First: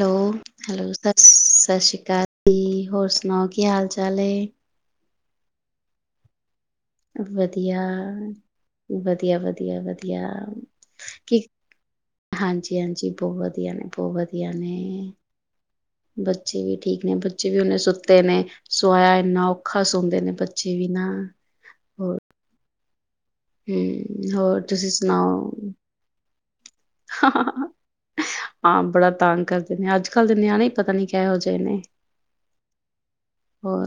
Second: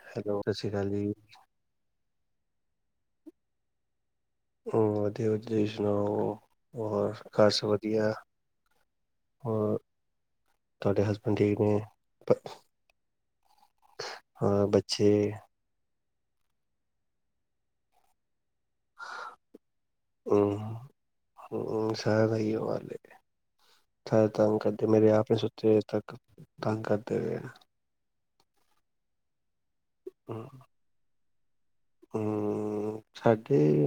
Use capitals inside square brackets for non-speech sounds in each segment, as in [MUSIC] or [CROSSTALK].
Hello ਸਤਿ ਸ਼੍ਰੀ ਅਕਾਲ ਹੈਲੋ ਜੀ ਸਤਿ ਸ਼੍ਰੀ ਅਕਾਲ। ਜ ਹੋਰ ਸੁਣਾਓ ਕੀ ਹਾਲ ਚ ਚਾਲੇ ਅੜਿਆ ਤੁਸੀਂ ਸੁਣਾਓ। ਹੋਰ ਘਰ ਸਭ ਵਧੀਆ ਵਧੀਆ ਹੋਰ ਵਧੀਆ ਵਧੀਆ ਤੁਹਾਡੇ ਹਸਬੈਂਡ ਕੀ ਠੀਕ ਨੇ ਬ- ਹਾਂਜੀ ਹਾਂਜੀ ਬਹੁਤ ਵਧੀਆ ਨੇ ਬਹੁਤ ਵਧੀਆ ਹਾਂ ਬੱਚੇ ਨੇ ਬੱਚੇ ਵੀ ਠੀਕ ਨੇ ਬੱਚੇ ਵੀ ਉਹਨੇ ਸੁੱਤੇ ਨੇ ਸੋ ਆ ਇਨਾ ਔਖਾ ਸੋਦੇ ਨੇ ਬੱਚੇ ਵੀ ਨਾ- ਐਵੇ ਵਾਲੇ ਹੂੰ ਹੋਰ ਤੁਸੀਂ ਨੇ ਸੁਣਾਓ ਸੁੱਤੇ ਹੋਏ ਤੱਕ ਤੰਗ ਕਰਦੇ ਪਏ ਆ। ਹਾਂ ਬੜਾ ਤੰਗ ਅੱਜ ਕੱਲ ਦੇ ਨਿਆਣੇ ਹੀ ਪਤਾ ਨੀ ਇਹੋ ਜੇ ਹੂੰ ਸਾਡੇ ਹੋਰ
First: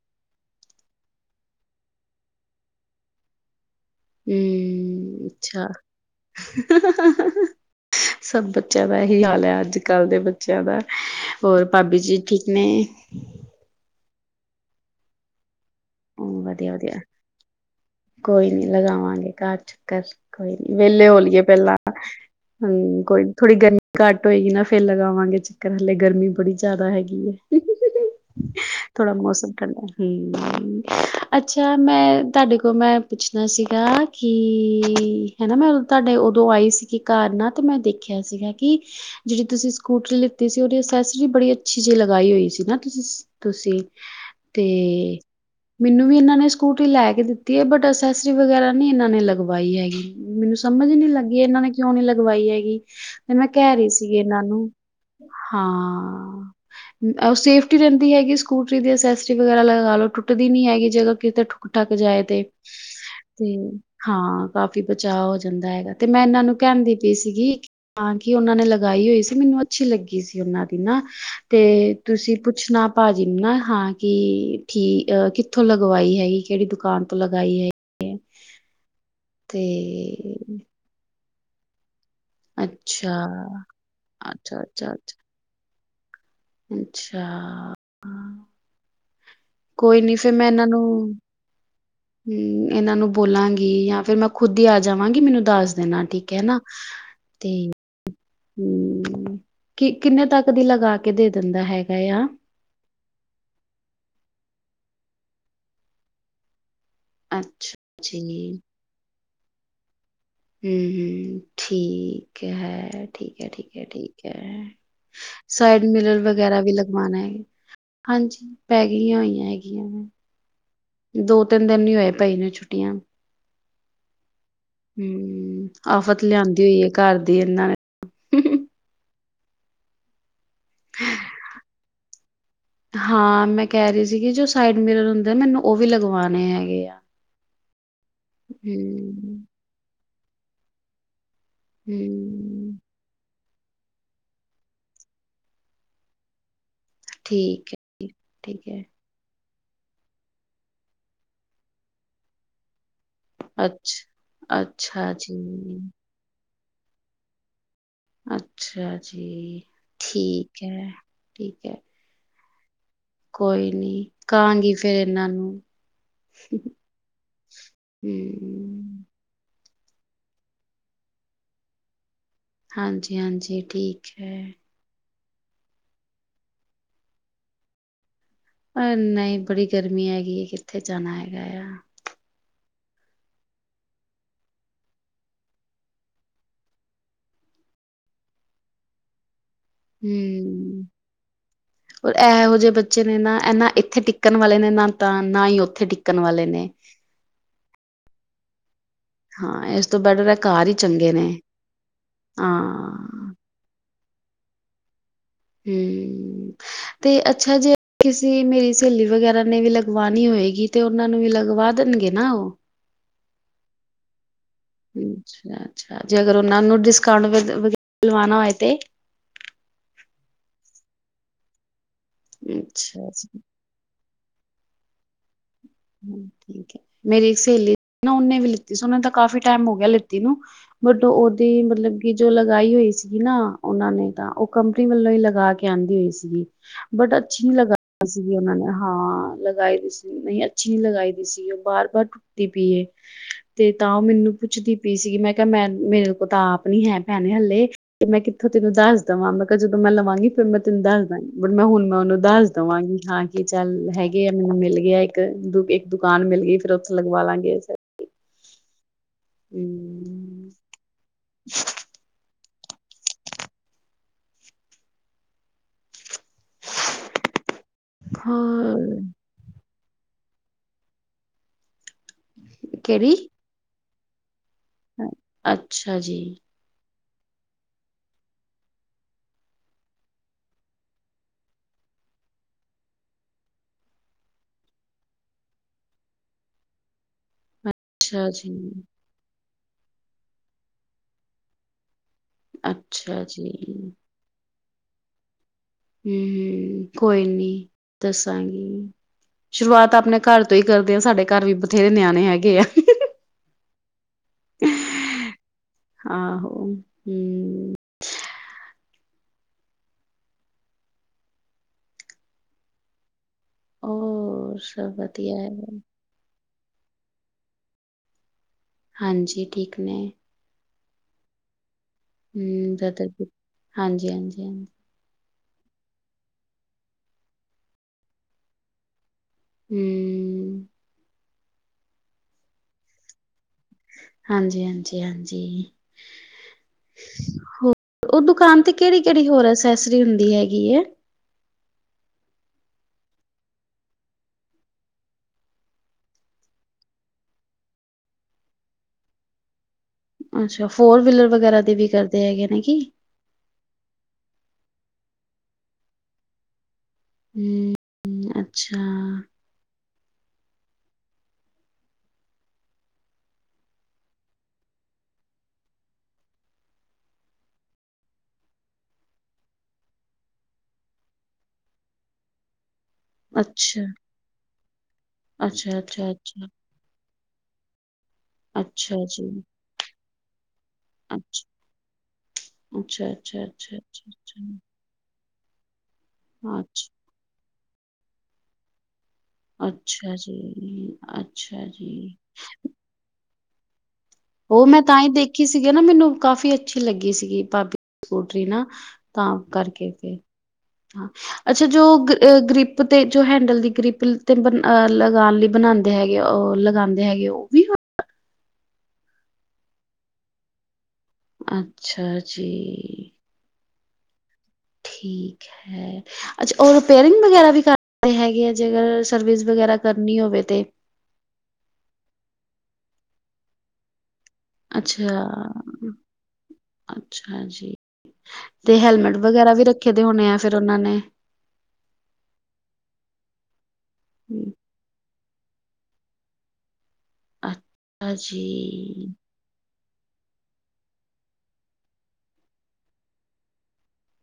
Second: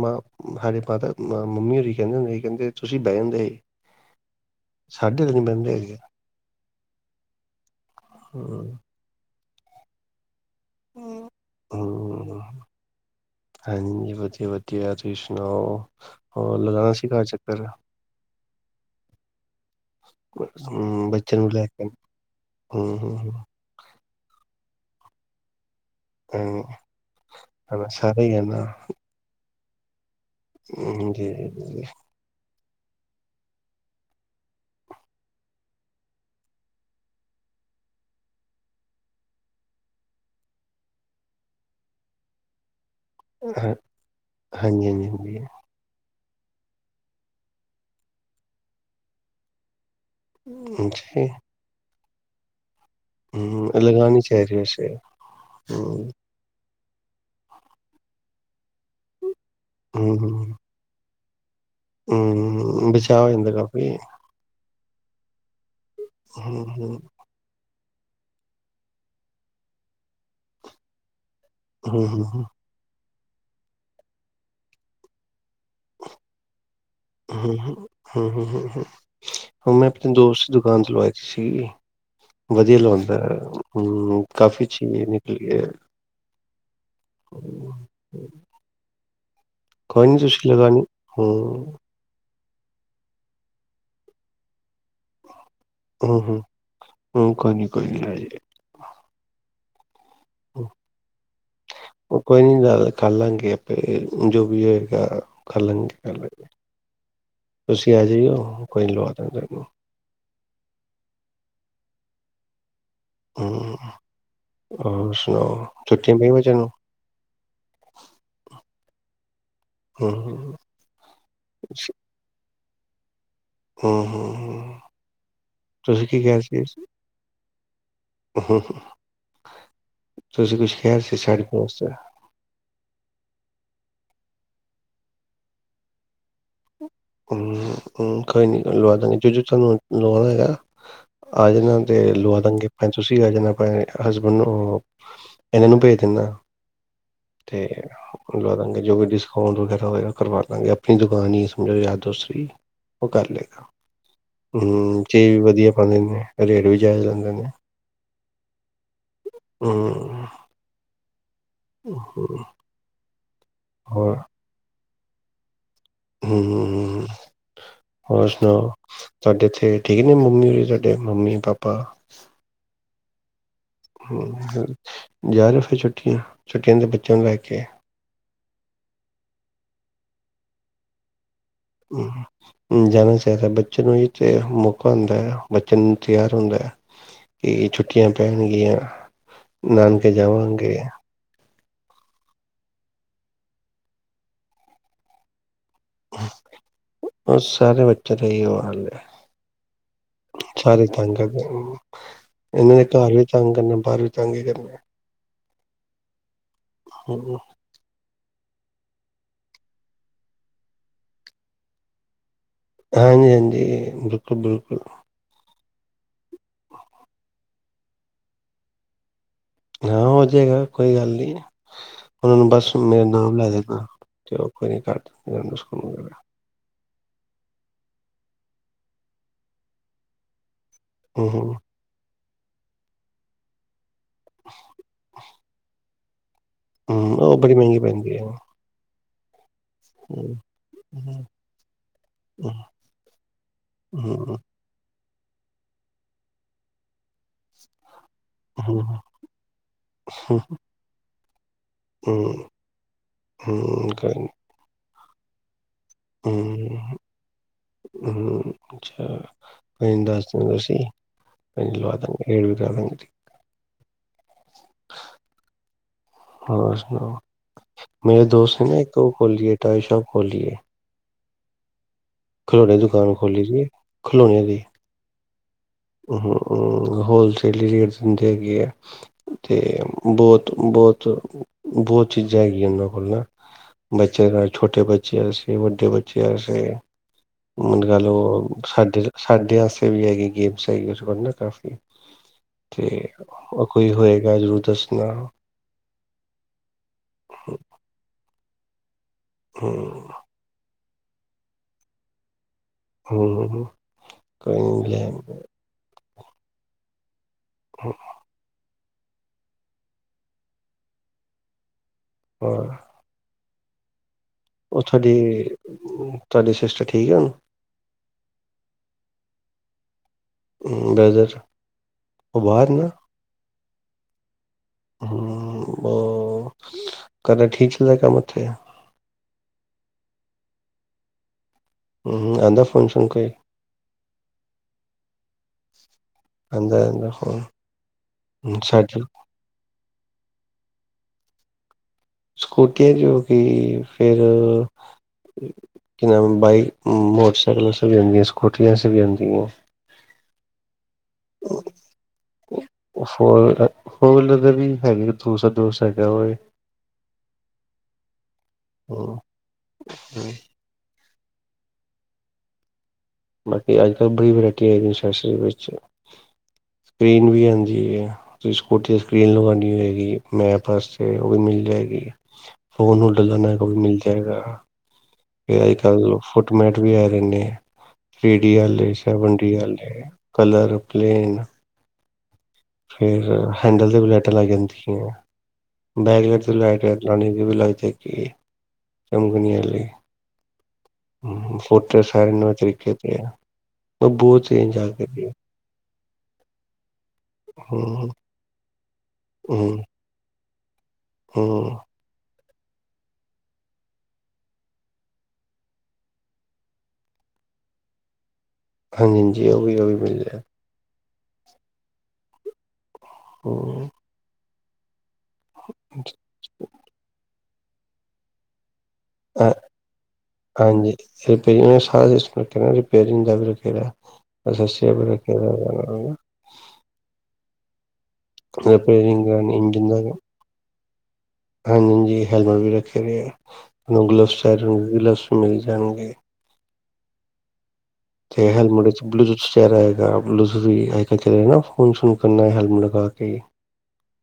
ਮਾ ਸਾਡੇ ਮਾਤਾ ਮੰਮੀ ਹੋਰ ਕਹਿੰਦੇ ਕਹਿੰਦੇ ਤੁਸੀਂ ਬਹਿ ਜਾਦੇ ਸੀ। ਸਾਡੇ ਹੂੰ ਤੇ ਨੀ ਅੱਛਾ ਬਹਿੰਦੇ ਹੈਗੇ ਸਭ ਹਮ ਬੱਚਿਆਂ ਦਾ ਇਹੀ ਹਾਲ ਹੈ। ਅੱਜ ਕੱਲ੍ਹ ਦੇ ਬਚਾਇਆ ਦਾ ਹੋਰ ਭਾਬੀ ਜੀ ਹਮ ਠੀਕ ਨੇ। ਹਾਂਜੀ ਵਧੀਆ ਤੁਸੀਂ ਸੁਣਾਓ ਹੂੰ ਹੋਰ ਵਧੀਆ ਲਗਾਣਾ ਵਧੀਆ ਸੀ ਘਰ ਚੱਕਰ ਕੋਈ ਨੀ ਲਗਾਵਾਂਗੇ ਘਰ ਚੱਕਰ ਕੋਈ ਨੀ ਵਿਹਲੇ ਹੂੰ ਬੱਚੇ ਹੋਲੀਏ ਨੂੰ ਲੈ ਪਹਿਲਾਂ ਕੇ ਹੂੰ ਕੋਈ ਥੋੜੀ ਗਰਮੀ ਘੱਟ ਹੋਏਗੀ ਨਾ ਫੇਰ ਲਗਾਵਾਂਗੇ ਚਕਰ ਹਾਲਲੇ ਗਰਮੀ ਬੜੀ ਹੂੰ ਜ਼ਿਆਦਾ ਹੈਗੀ ਹੈ ਸਾਰੇ ਹੀ ਹੈ ਨਾ ਥੋੜ੍ਹਾ ਮੌਸਮ ਹੂੰ ਜੀ ਅੱਛਾ ਜੀ ਮੈਂ ਤੁਹਾਡੇ ਕੋਲ ਮੈਂ ਪੁੱਛਣਾ ਸੀਗਾ ਕਿ ਹਨਾ ਮੈਂ ਤੁਹਾਡੇ ਉਦੋਂ ਆਈ ਸੀਗੀ ਘਰ ਨਾਲ ਤੇ ਮੈਂ ਦੇਖਿਆ ਸੀਗਾ ਕਿ ਜਿਹੜੀ ਤੁਸੀਂ ਸਕੂਟਰੀ ਲਿੱਤੀ ਸੀ ਉਹਦੀ ਅਸੈਸਰੀ ਬੜੀ ਅੱਛੀ ਜਿਹੀ ਲਗਾਈ ਹੋਈ ਸੀ ਨਾ ਹਾਂਜੀ ਤੁਸੀਂ ਤੇ ਹਾਂਜੀ ਹਾਂਜੀ ਵੀ ਇਹਨਾਂ ਨੇ ਸਕੂਟੀ ਲੈ ਕੇ ਦਿੱਤੀ ਹੈ ਬਟ ਅਸੈਸਰੀ ਵਗੈਰਾ ਨੀ ਇਹਨਾਂ ਨੇ ਲਗਵਾਈ ਹੈਗੀ। ਮੈਨੂੰ ਸਮਝ ਨੀ ਜੀ ਲੱਗੀ ਇਹਨਾਂ ਨੇ ਕਿਉਂ ਨੀ ਲਗਵਾਈ ਲਗਵਾਈ ਹੈਗੀ ਤੇ ਮੈਂ ਹੂੰ ਕਹਿ ਰਹੀ ਸੀ ਲਗਾਣੀ ਇਹਨਾਂ ਚਾਹੀਦੀ ਨੂੰ। ਵੈਸੇ ਹੂੰ ਹਾਂ ਸੇਫਟੀ ਰਹਿੰਦੀ ਹੈਗੀ ਸਕੂਟਰੀ ਦੀ ਅਸੈਸਰੀ ਵਗੈਰਾ ਲਗਾ ਲੋ ਹੂੰ ਹੂੰ ਜਗ੍ਹਾ ਕਿਤੇ ਠੁੱਕ ਜਾਏ ਤੇ ਹੂੰ ਬਚਾਅ ਹੋ ਜਾਂਦਾ ਤੇ ਕਾਫੀ ਹਾਂ ਕਾਫੀ ਬਚਾਅ ਹੋ ਜਾਂਦਾ ਹੈਗਾ। ਤੇ ਮੈਂ ਇਹਨਾਂ ਨੂੰ ਹੂੰ ਕਹਿਣ ਦੀ ਹੂੰ ਪਈ ਸੀਗੀ ਹਾਂ ਕਿ ਉਹਨਾਂ ਨੇ ਲਗਾਈ ਹੋਈ ਸੀ ਮੈਨੂੰ ਅੱਛੀ ਲੱਗੀ ਸੀ ਉਹਨਾਂ ਦੀ ਨਾ ਤੇ ਹੂੰ ਹੂੰ ਤੁਸੀਂ ਪੁੱਛਣਾ ਜਿਨਾ ਹਾਂ ਕਿ ਠੀਕ ਅ ਕਿ ਕਿੱਥੋਂ ਲਗਵਾਈ ਹੈਗੀ ਕਿਹੜੀ ਦੁਕਾਨ ਤੋਂ ਲਗਾਈ ਹੈਗੀ ਹ ਮੈਂ ਆਪਣੇ ਦੋਸਤ ਦੀ ਦੁਕਾਨ ਤੋਂ ਲਗਵਾਈ ਛੀ ਵਧੀਆ ਅੱਛਾ, ਲਗਾਉਂਦਾ ਹਮ ਅੱਛਾ, ਕਾਫ਼ੀ ਅੱਛੀ ਅੱਛਾ, ਅੱਛਾ, ਨਿਕਲੀ ਹੈ ਅੱਛਾ ਕੋ ਨੀ ਸੀਸ਼ ਲਗਨੀ ਹਮ ਹਮ ਇਹਨਾਂ ਨੂੰ ਬੋਲਾਂਗੀ ਜਾਂ ਫਿਰ ਮੈਂ ਖੁੱਦ ਆ ਜਾਵਾਂਗੀ ਮੈਨੂੰ ਦੱਸ ਦੇਣਾ ਹੂੰ ਠੀਕ ਹੂੰ ਹੈ ਨਾ ਹੂੰ ਤੇ ਕੋਈ ਨੀ ਕੋਈ ਨੀ ਹਮ ਕੀ ਉਹ ਆ ਕੋਈ ਨੀ ਗਲ ਕਰ ਲਾਂਗੇ ਆਪੇ ਜੋ ਵੀ ਹੈ ਕਰ ਲਾਂਗੇ ਕਰ ਲਗੇ ਤੁਸੀਂ ਅੱਛਾ ਆ ਜੀ ਜਾਈ ਹੋ ਕੋਈ ਲਵਾ ਦਾਗੇ ਅ ਹਮ ਹਮ ਠੀਕ ਹੈ ਠੀਕ ਹੈ ਠੀਕ ਹੂੰ ਹੈ ਠੀਕ ਹੈ ਹੋਰ ਸੁਣਾਓ ਸਾਈਡ ਛੁੱਟੀਆਂ ਮਿਲਰ ਪਈਆਂ ਬੱਚਿਆਂ ਵਗੈਰਾ ਨੂੰ ਵੀ ਲਗਵਾਣਾ ਹੈਗਾ ਹਾਂਜੀ ਪੈ ਗਈਆਂ ਹੋਈਆਂ ਹੈਗੀਆਂ ਹੂੰ ਦੋ ਤਿੰਨ ਦਿਨ ਨ ਹੋਏ ਭਾਈ ਛੁੱਟੀਆਂ ਹੂੰ ਹੂੰ ਹਮ ਤੁਸੀਂ ਕੀ ਆਫ਼ਤ ਕਹਿ ਲਿਆਂਦੀ ਰਹੇ ਹੋਈ ਸੀ ਹੈ ਘਰ ਦੀ ਇਹਨਾਂ ਨੇ ਹੂੰ, ਤੁਸੀਂ ਕੁਛ ਕਿਹਾ ਸੀ ਸਾਡਸ ਹਾਂ ਮੈਂ ਕਹਿ ਰਹੀ ਸੀਗੀ ਜੋ ਸਾਈਡ ਮਿਰ ਹੁੰਦੇ ਆ ਮੈਨੂੰ ਉਹ ਵੀ ਲਗਵਾਉਣੇ ਹੈਗੇ ਆ ਹਮ ਹ ਕੋਈ ਨੀ ਗ ਲਵਾ ਦਾ ਗੇ ਜ ਜ ਤੁਹਾਨੂੰ ਲਵਾ ਦੇ ਗ ਆ ਜਾਣਾ ਤੇ ਲ਼ੂਅ ਦਾਗੇ ਪੈਂ ਤੁਸੀਂ ਆ ਜਾਣਾ ਅਐ ਹਸਬੈਂਡ ਨੂੰ ਇਹਨਾਂ ਨੂੰ ਭੇਜ ਦਿੰਨਾ। ਤੇ ਲਾ ਦਾਂਗੇ ਜੋ ਵੀ ਡਿਸਕਾਊਂਟ ਹੋਰ ਹੋਏਗਾ ਕਰਵਾ ਦਾਂਗੇ ਆਪਣੀ ਦੁਕਾਨ ਹੀ ਮੇਰੇ ਯਾਰ ਦੋਸਤਰੀ ਉਹ ਕਰ ਲਏਗਾ ਚੇ ਵੀ ਵਧੀਆ ਪਾ ਦਿੰਦੇ। ਰੇਟ ਜਾਦਾ ਲਗਾਂਦੇ ਨੇ। ਅੱਛ ਅੱਛਾ ਜੀ ਹੂੰ, ਠੀਕ ਹੈ ਠੀਕ ਹੈ। ਹੋਰ ਕੋਈ ਨੀ ਕਹਾਂਗੀ। ਫਿਰ ਇਹਨਾਂ ਨੂੰ। ਹਮ ਹ ਹਮ ਹੋਰ ਸੁਣਾਓ ਹਮ ਤੁਹਾਡੇ ਇੱਥੇ ਠੀਕ ਨੇ ਮੰਮੀ ਸਾਡੇ ਮੰਮੀ ਪਾਪਾ। [UNINTELLIGIBLE] ਹਾਂਜੀ ਹਾਂਜੀ। ਠੀਕ ਹੈ। ਹੂੰ, ਜਾ ਰਹੇ ਫਿਰ ਛੁੱਟੀਆਂ ਛੁੱਟੀਆਂ ਦੇ ਬੱਚਿਆਂ ਨੂੰ ਲੈ ਕੇ। ਅ ਨਹੀਂ ਬੜੀ ਗਰਮੀ ਹੈਗੀ ਹੈ ਕਿੱਥੇ ਜਾਣਾ ਹੈਗਾ ਆ। ਹਮ ਜਾਣਾ ਚਾਹੀਦਾ ਬੱਚੇ ਨੂੰ ਵੀ ਤੇ ਮੌਕਾ ਹੁੰਦਾ ਹੈ ਬੱਚਿਆਂ ਨੂੰ ਤਿਆਰ ਹੁੰਦਾ ਹੈ ਕਿ ਛੁੱਟੀਆਂ ਪੈਣਗੀਆਂ। ਨਾਨਕੇ ਜਾਵਾਂਗੇ। ਹਮ ਇਹੋ ਜਿਹੇ ਬੱਚੇ ਨੇ ਨਾ ਇਹ ਨਾ ਇੱਥੇ ਟਿੱਕਣ ਵਾਲੇ ਨੇ ਨਾ ਤਾਂ ਨਾ ਹੀ ਓ ਥੇ ਟਿੱਕਣ ਵਾਲੇ ਨੇ। ਸਹੀ ਵਾਲ ਲੇ। ਹਾਂ ਇਸ ਤੋਂ ਬੈਟਰ ਹੈ [UNINTELLIGIBLE] ਘਰ ਹੀ ਸਾਰੇ ਚੰਗੇ ਤੰਗ ਨੇ ਕਰਦੇ ਇਹਨਾਂ ਨੇ ਘਰ ਹਾਂ ਵੀ ਤੰਗ ਕਰਨਾ ਬਾਹਰ ਵੀ ਚੰਗੀ ਕਰਨੀ। [UNINTELLIGIBLE] ਹਮ। ਤੇ ਅੱਛਾ ਜੇ ਕਿਸ ਮੇਰੀ ਸਹੇਲੀ ਵਗੈਰਾ ਨੇ ਵੀ ਲਗਵਾਣੀ ਹੋਏਗੀ ਤੇ ਉਹਨਾਂ ਨੂੰ ਵੀ ਲਗਵਾ ਦੇਣਗੇ ਨਾ ਉਹ। ਹਾਂਜੀ ਹਾਂਜੀ। ਬਿਲਕੁਲ-ਬਿਲਕੁਲ ਅੱਛਾ। ਅੱਛਾ [UNINTELLIGIBLE] ਜੇ ਅਗਰ ਉਹਨਾਂ ਨੂੰ ਡਿਸਕਾਊਂਟ ਵਾਣਾ ਹੋਏ ਤੇ। ਹਾਂ ਹੋ ਜਾਏਗਾ ਕੋਈ ਗੱਲ ਨੀ। ਉਹਨਾਂ ਨੂੰ ਬਸ ਮੇਰਾ ਅੱਛਾ, ਨਾਮ ਅੱਛਾ ਲੈ ਦੇਨਾ। ਤੇ ਉਹ ਕੋਨੀ ਕਟ ਜਾ [UNINTELLIGIBLE] ਠੀਕ ਹੈ ਮੇਰੀ ਸਹੇਲੀ ਨਾ ਉਹਨੇ ਵੀ ਲਿੱਤੀ ਸੀ ਉਨਾ ਤਾਂ ਕਾਫ਼ੀ ਟਾਈਮ ਹੋ ਗਿਆ ਲਿੱਤੀ ਨੂੰ। ਬਟ ਹੂੰ ਹੂੰ, ਉਹਦੀ ਮਤਲਬ ਕਿ ਜੋ ਲਗਾਈ ਹੋਈ ਸੀਗੀ ਨਾ ਉਹਨਾਂ ਨੇ। ਤਾਂ ਉਹ ਕੰਪਨੀ ਵੱਲੋਂ ਹੀ ਲਗਾ ਕੇ ਆਉਂਦੀ ਹੋਈ। ਜ [UNINTELLIGIBLE] ਬਟ ਹੂੰ ਉਹ ਅੱਛੀ ਬੜੀ ਲਗਾ ਮਹਿੰਗੀ ਪੈਂਦੀ ਹੈ। ਹੂੰ, ਸੀਗੀ ਉਹਨਾਂ ਨੇ ਹਾਂ ਲਗਾਏ ਦੀ ਸੀ ਹੂੰ, ਨਹੀਂ ਅ ਲਗਾਈ ਦੀ ਹੂੰ, ਸੀਗੀ ਉਹ ਬਾਰ ਬਾਰ ਟੁੱਟਦੀ ਪਈ ਤੇ ਤਾਂ ਉਹ ਮੈਨੂੰ ਹੂੰ, ਪੁੱਛਦੀ ਪਈ ਸੀਗੀ ਮੈਂ ਕਿਹਾ ਮੈਂ ਮੇਰੇ ਕੋਲ ਤਾ ਆਪ ਨਹੀ ਹੈ ਭੈਣੇ ਹਲੇ ਤੇ ਮੈਂ ਕਿੱਥੋਂ ਤੈਨੂੰ ਦੱਸ ਹੂੰ, ਦਵਾਂ ਮਤਲਬ ਕਿਹਾ ਜਦੋਂ ਮੈਂ ਲਵਾਂਗੀ ਫੇਰ ਮੈਂ ਤੈਨੂੰ ਦੱਸ ਦਾਵਾਂਗੀ ਮੈਂ ਹੁਣ ਮੈਂ ਉਹਨੂੰ ਹੂੰ, ਦੱਸ ਦੇਵਾਂਗੀ ਹਾਂ ਕੀ ਚੱਲ ਹੂੰ ਕੋਈ ਹੈਗੇ ਨੀ ਆ ਮੈਨੂੰ ਮਿਲ ਗਿਆ [UNINTELLIGIBLE] ਇੱਕ ਦੁਕਾਨ ਮਿਲ ਗਈ ਫੇਰ ਉੱਥੇ ਲਗਵਾ ਲਾਂਗੇ। [UNINTELLIGIBLE] ਹੂੰ-ਹੂੰ ਅੱਛਾ, ਨਹੀਂ ਦੱਸ ਹਮ, ਦੇਨਾ ਤੁਸੀਂ, ਲਵਾ ਦਾਂਗੇ। [UNINTELLIGIBLE] [UNINTELLIGIBLE] ਹੋਰ ਸੁਣਾਓ, ਮੇਰੇ ਦੋਸਤ ਨੇ ਇੱਕ ਹਾਂ ਉਹ ਖੋਲੀ ਏ ਟੋਏ ਸ਼ੋਪ ਖੋਲੀ ਏ। ਖਲੋਨੇ ਦੁਕਾਨ ਕਿਹੜੀ ਖੋਲੀ ਦੀ ਏ। ਖਿਲੋਨੇ ਦੀ। [UNINTELLIGIBLE] ਅੱਛਾ ਜੀ। ਹੂੰ ਹੂੰ ਹੋਲਸੇਲ ਹੀ ਰੇਟ ਦਿੰਦੇ ਹੈਗੇ ਐ ਤੇ ਬੋਤ, ਬੋਤ, ਬੋਤ ਚੀਜ਼ਾਂ ਹੈਗੀਆਂ ਉਹਨਾਂ ਕੋਲ ਨਾ, ਬੱਚਿਆਂ ਨਾਲ ਛੋਟੇ ਬੱਚੇ ਵਾਸਤੇ ਵੱਡੇ ਬੱਚੇ ਵਾਸਤੇ। ਲੱਗਾ ਲੋ ਅੱਛਾ ਜੀ ਸਾਡੇ, ਸਾ ਡਆਂ ਵਾਸਤੇ ਵੀ ਹੈਗੀ [UNINTELLIGIBLE] ਸਹੀ ਉਸ ਤੋ ਬਾਅਦ ਨਾ ਕਾਫ਼ੀ ਤੇ ਅੱਛਾ ਜੀ ਉਹ ਕੋਈ ਹੋਏਗਾ [UNINTELLIGIBLE] ਤੁਸ ਸੁਨਾਓ। ਹੂੰ-ਹੂੰ, ਕੋਈ ਨੀ ਦੱਸ ਦਸਾਂਗੀ। ਸ਼ੁਰੂਆਤ ਹੂੰ ਆਪਨੇ ਘਰ ਤੋਂ ਹੀ ਕਰ ਸਾਡੇ ਘਰ ਵੀ ਬਥੇਰੇ ਨਿਆਨੇ ਹੈਗੇ ਆ। ਹੂੰ ਕੋਈ ਨੀ ਆ ਲੈਨ [UNINTELLIGIBLE] ਆਹੋ ਹੂੰ [UNINTELLIGIBLE] ਹਾਂ। ਓ ਉਹ ਤੁਹਾਡੀ, ਤੁਹਾਡੀ ਸਿਸਟਰ ਠੀਕ ਐ ਹੁਨ? ਹਾਂਜੀ ਠੀਕ ਨੇ। ਹੂੰ, ਬ੍ਰਦਰ ਉਹ ਬਾਹਰ ਹੂੰ, ਨਾ ਬ੍ਰਦਰ ਹਾਂਜੀ-ਹਾਂਜੀ-ਹਾਂਜੀ। ਹੂੰ, ਉਹ ਕਰਦਾ ਠੀਕ ਚਲਦਾ ਕੰਮ ਉੱਥੇ? ਹੂੰ। ਹੂੰ ਹੂੰ, ਆਂਦਾ ਹੈ ਫੋਨ ਸ਼ੋਨ ਕੋਈ? ਹਾਂਜੀ-ਹਾਂਜੀ-ਹਾਂਜੀ, ਆਂਦਾ ਆਂਦਾ ਫੋਨ ਹੋਰ ਉਹ ਦੁਕਾਨ ਤੇ ਸਾਡੇ ਕਿਹੜੀ-ਕਿਹੜੀ ਹੋਰ ਐਸੈ ਸਰੀ ਹੁੰਦੀ ਹੈਗੀ ਐ। ਸਕੂਟੀਆਂ ਦੀ ਹੋ ਗਈ ਫਿਰ ਕੀ ਨਾਮ ਹੈ ਬਾਈਕ ਉਮ ਮੋਟਰਸਾਈਕਲ ਵਾਸਤੇ ਵੀ ਹੁੰਦੀ ਐ, ਸਕੂਟਰੀ ਵਾਸਤੇ ਵੀ ਹੁੰਦੀ ਐ। ਅੱਛਾ। ਫੋਰ ਵੀਲਰ ਵਗੈਰਾ ਦੇ ਵੀ ਕਰਦੇ ਹੈਗੇ ਨੇ ਕੀ? ਦਾ ਵੀ ਹੈਗੇ ਨੇ [UNINTELLIGIBLE] ਹੂੰ, ਅੱਛਾ। ਹੂੰ। ਬਾਕੀ ਅੱਜ ਕੱਲ ਬੜੀ ਵੈਰਾਇਟੀ ਹੈਗੀ, ਅਸੈਸਰੀ ਵਿੱਚ। ਸਕਰੀਨ ਵੀ ਆਂਦੀ ਐ, ਤੁਸੀਂ ਸਕੂਟੀ ਦੀ ਸਕਰੀਨ ਲਵਾਣੀ ਹੋਏਗੀ, ਮੇਰੇ ਪਾਸੇ ਉਹ ਵੀ ਮਿਲ ਜਾਏਗੀ। ਫੋਨ ਨੂੰ ਲਗਾਨਾ, ਉਹ ਵੀ ਅੱਛਾ ਮਿਲ ਜਾਏਗਾ। ਤੇ ਅੱਜ ਅੱਛਾ ਅੱਛਾ ਕੱਲ ਅੱਛਾ ਫੁੱਟਮੈਟ ਵੀ ਆ ਰਹੇ ਨੇ, ਥ੍ਰੀ ਡੀ ਆਲੇ, ਅੱਛਾ ਜੀ ਸੈਵਨ ਡੀ ਆਲੇ, ਕਲਰ ਪਲੇਨ। ਅੱਛਾ ਅੱਛਾ ਫੇਰ ਅੱਛਾ ਅੱਛਾ ਹੈਂਡਲ ਦੇ ਵੀ ਅੱਛਾ ਲਾਈਟਾਂ ਲੱਗ ਜਾਂਦੀਆਂ। ਬੈਕ ਲੈਟ ਤੇ ਅੱਛਾ ਲਾਈਟ ਅੱਛਾ ਲਟਕਾਨੀ, ਓਹ ਵੀ ਲੱਗ ਥੇ ਕਿ ਅੱਛਾ ਜੀ, ਅੱਛਾ ਜੀ। ਉਹ ਮੈਂ ਤਾਂ ਹੀ ਦੇਖੀ ਸੀਗੀ ਨਾ ਮੈਨੂੰ ਕਾਫੀ ਅੱਛੀ ਲੱਗ ਗੀ ਸੀਗੀ, ਭਾਬੀ ਦੀ ਸਕੂਟਰੀ ਨਾ, ਤਾਂ ਕਰਕੇ ਫੇਰ ਹਾਂ। ਅੱਛਾ ਜੋ ਗ੍ ਆ ਗਰੀ ਪ ਤੇ ਜੋ ਹੈਂਡਲ ਦੀ ਗ੍ਰਿਪ ਲ ਤੇ ਬਨ ਆਹ ਲਗਾਉਨ ਲਈ ਬਨਾਦੇ ਹੈਗੇ, ਉਹ ਲਗਾਉਂਦੇ ਹੈਗੇ, ਉਹ ਵੀ [UNINTELLIGIBLE] ਹਾਂਜੀ ਹਾਂਜੀ, ਉਹ ਵੀ ਉਹ ਵੀ ਮਿਲਜੇਗਾ। ਅੱਛਾ ਜੀ। ਹੂੰ। ਠੀਕ ਕ ਹੈ। ਅੱਛਾ ਉਹ ਰਿਪੇਅਰਿੰਗ ਵਗੈਰਾ ਵੀ [UNINTELLIGIBLE] ਹੈਗੇ ਹੈਂ ਜੇ ਅਗਰ ਆ ਹਾਂਜੀ, ਰਿਪੈਰਿੰਗ ਦਾ ਸਾਰਾ ਸਿਸਟਮ ਰੱਖਿਆ ਹੌਇਆ ਹੈ ਜੀ। ਪੇਯਰਿੰਗ ਦਾ ਵੀ ਰੱਖੀ ਦਾ ਹੈ। ਅੱਛਾ, ਅੱਛਾ ਜੀ। ਤੇ ਹੈਲਮੇਟ ਰਿਪੇਅਰਿੰਗ ਦਾ ਵਗੈਰਾ ਵੀ ਇੰਜਨ ਰੱਖੇ ਦਾ ਦੇ ਹੋਣੇ ਐ, ਫੇਰ ਉਹਨਾਂ ਨੇ? ਹਾਂਜੀ ਹਾਂਜੀ, ਹੈਗਾ ਵੀ ਰੱਖੇ ਨੇ, ਗਲਬਸ [UNINTELLIGIBLE] ਗਲਬਸ ਮਿਲ ਜਾਣਗੇ। ਅੱ ਤੇ ਹੈਲਮੇਟ ਵਿੱਚ ਬਲੂਟੂਥ ਚੈਰਾ ਹੈ ਆਪ ਦੂਸਰੀ ਅੱਜ ਕੱਲ ਚਲੇ ਰੇ ਨਾ, ਫੋਨ ਸ਼ੋਨ ਕਨਾ, ਹੈਲਮਟ ਲਗਾ ਕੇ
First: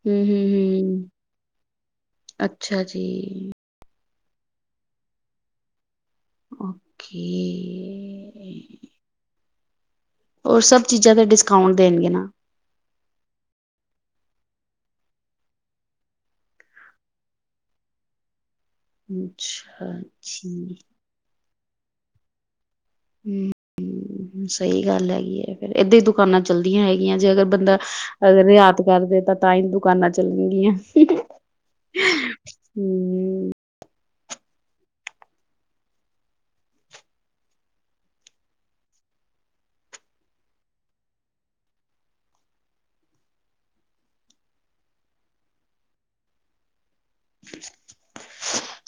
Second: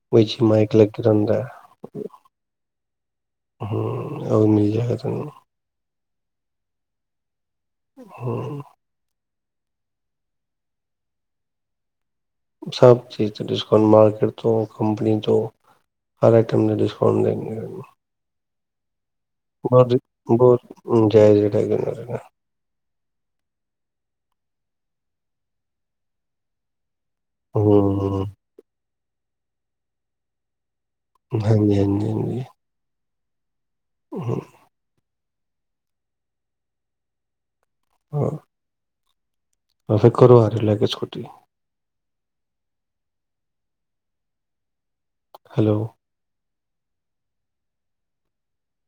ਹਮ ਵਿਚ ਹਮ ਮਾਇਕ ਹਮ ਲਗੇਦਾ ਹੁੰਦਾ ਐ। ਅੱਛਾ ਜੀ, ਹੂੰ। ਔ ਵੀ ਮਿਲਦੇ [UNINTELLIGIBLE] ਓਕੇ। ਹਮ ਔਰ ਸਭ ਚੀਜ਼ਾਂ ਤੇ ਡਿਸਕਾਊਂਟ ਦੇਣਗੇ ਨਾ। ਸਭ ਚੀਜ਼ ਤੇ ਡਿਸਕਾਊਂਟ ਮਾਰਕੀਟ ਤੋਂ ਕੰਪਨੀ ਤੋਂ ਹਰ ਆਈਟਮ ਦੇ ਡਿਸਕਾਊਂਂਟ ਦੇਣਗੇ ਔ। ਅੱਛਾ ਵੱਧ ਬੌਤ ਜੀ, ਜਾਏਜ ਐ। ਟਾਈਗਰ ਆਏਗਾ। ਹੂੰ, ਸਹੀ ਗੱਲ ਹੈਗੀ ਏ ਫੇਰ ਏਦਾਂ ਈ ਦੁਕਾਨਾਂ ਚੱਲਦੀਆਂ ਹੈਗੀ ਐ ਜੇ ਅਗਰ ਬੰਦਾ ਹਮ ਅਗਰ ਰਿਆਤ ਕਰਦੇ ਤਾਂ ਤਾਂ ਈ ਦੁਕਾਨਾਂ ਚੱਲਣਗੀਆਂ। ਹਾਂਜੀ-ਹਾਂਜੀ-ਹਾਂਜੀ। ਹੂੰ। ਹੂੰ। ਆ ਆ ਫੇਰ ਘਰੋ ਆਜੋ ਲੈਜੋ ਫੇਰ ਸਕੁਟੀ। ਹੈਲੋ,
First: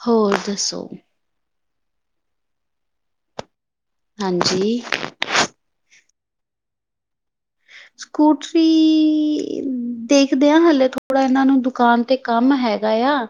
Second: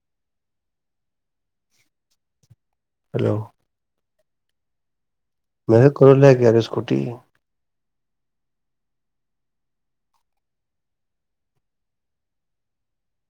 ਹੋਰ ਦੱਸੋ? ਹੈਲੋ, ਹਾਂਜੀ, ਮੈਂ ਕਿਹਿ ਘਰੋ ਲੈ ਕੇ ਆਜੋ ਸਕੂਟੀ। ਸਕੂਟਰੀ ਦੇਖਦੇ ਆ ਹਲੇੇ ਥੋੜਾ ਐਨਾਂ ਨੂੰ ਦੁਕਾਨ ਤੇ ਕੰਮ ਹੈਗਾ ਆ।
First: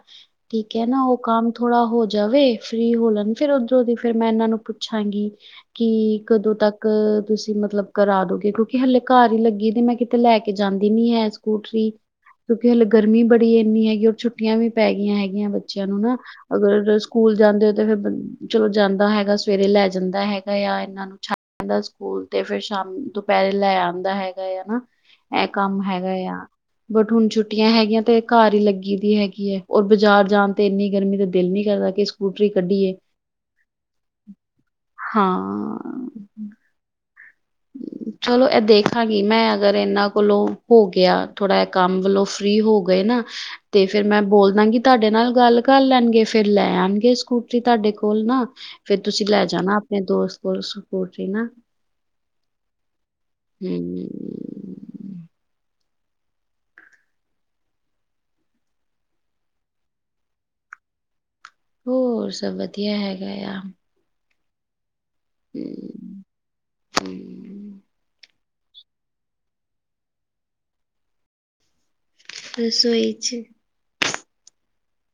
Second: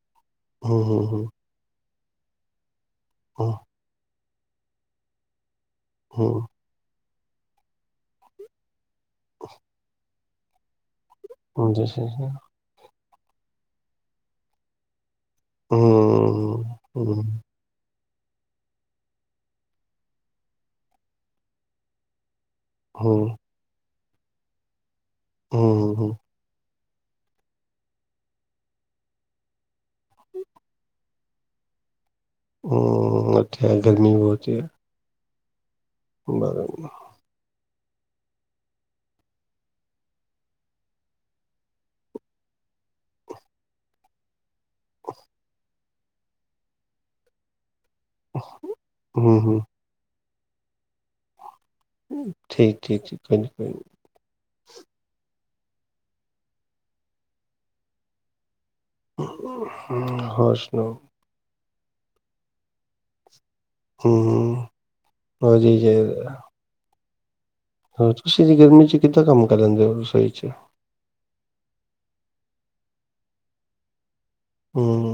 ਠੀਕ ਹਮ ਹੈ ਨਾ ਔ ਹਮ ਕੰਮ ਥੋੜਾ ਹੋ ਜਾਵੇ ਫ੍ਰੀ ਹੋ ਲੈਣ ਫੇਰ ਹਮ ਔਧਰੋਂ ਦੀ ਫੇਰ ਮੈਂ ਐਨਾਂ ਨੂੰ ਪੁੱਛਾਂਗੀ। ਕਿ ਹਮ ਹਮ ਕਦੋਂ ਤੱਕ ਤੁਸੀਂ ਮਤਲਬ ਕਰਾ ਦੋਗੇ, ਕਿਉਂਕਿ ਹਲੇ ਘਰ ਈ ਲੱਗੀ ਦੀ ਏ ਮੈਂ ਕਿਤੇ ਲੈ ਕੇ ਜਾਂਦ ਨੀ ਐ ਹਮ ਸਕੂਟਰੀ ਦੱਸੋ ਜੀ ਫੇਰ ਕਿਉਕਿ ਲਬ ਗਰਮੀ ਬੜੀ ਐਨੀ ਹੈਗੀ, ਔਰ ਛੁੱਟੀਆਂ ਵੀ ਪੈ ਗੀਆਂ ਹੈਗ ਗੀਆਂ, ਬੱਚਿਆਂ ਨੂੰ ਨਾ ਹਮ ਅਗਰ ਹਮ ਸਕੂਲ ਜਾਂਦੇ ਔ ਤੇ ਫੇਰ ਬੰਦ ਚਲੋ, ਜਾਂਦਾ ਹੈਗਾ ਸਵੇਰੇ ਲੈ ਜਾਂਦਾ ਹੈਗਾ ਆ ਏਨਾਂ ਨੂੰ ਛੱਡ ਆਂਦਾ ਸਕੂਲ। ਤੇ ਫੇਰ ਸ਼ਾਮ ਹਮ ਹਮ ਦੁਪਹਿਰੇ ਲੈ ਆ ਐਦਾ ਹੈ ਏ ਨਾ, ਇਹ ਕੰਮ ਹਮ ਹੈਗਾ ਆ। ਬਟ ਹੁਣ ਛੁੱਟੀਆਂ ਹੈਗੀਆਂ ਤੇ ਘਰ ਹੀ ਲੱਗੀ ਦੀ ਹੈਗੀ ਐ। ਔਰ ਬਾਜ਼ਾਰ ਜਾਣ ਤੇ ਇੰਨੀ ਗਰਮੀ ਤਾਂ ਦਿਲ ਨੀ ਕਰਦਾ ਕਿ ਸਕੂਟਰੀ ਕੱਢੀਏ ਹੂੰ, ਅੱਛਾ ਗਰਮੀ ਬਹੁਤ ਹੈ। ਹਾਂ ਬਰਾਬਰ [UNINTELLIGIBLE] ਚਲੋ ਇਹ ਦੇਖਾਂਗੀ ਮੈਂ ਅਗਰ ਇਹਨਾਂ ਕੋਲੋਂ ਹੋ ਗਿਆ ਥੋੜਾ ਜਿਹਾ ਕੰਮ ਵੱਲੋਂ ਫਰੀ ਹੋ ਗਏ ਨਾ ਤੇ ਫੇਰ ਮੈਂ ਬੋਲ ਦਾਂਗੀ ਤੁਹਾਡੇ ਨਾਲ ਗੱਲ ਕਰ ਲੈਣਗੇ ਫੇਰ ਲੈ ਆਣਗੇ ਸਕੂਟਰੀ ਤੁਹਾਡੇ ਕੋਲ ਖੋਲ ਨਾ ਫੇਰ ਤੁਸੀਂ ਲੈ ਹਮ ਜਾਣਾ ਆਪਣੇ ਦੋਸਤ ਬਸਪ ਰ ਨਾ [UNINTELLIGIBLE] ਠੀਕ ਠੀਕ ਠੀਕ ਕਜੀ ਕੋ ਹੂੰ [UNINTELLIGIBLE] ਹੋਰ ਸੁਨਾਓ ਹੋਰ ਸਭ ਵਧੀਆ ਹੈਗਾ ਆ ਹਮ ਮਦੀ ਚਦਾ [UNINTELLIGIBLE] ਹਮ ਤੁਸੀਂ ਇਨੀ ਗਰਮੀ ਚ ਕਿੱਦਾਂ ਕੰਮ ਕਰ ਲੈਂਦੇ ਹੋ ਰਸੋਈ ਚ ਰਸੋਈ ਵਿੱਚ ਹਮ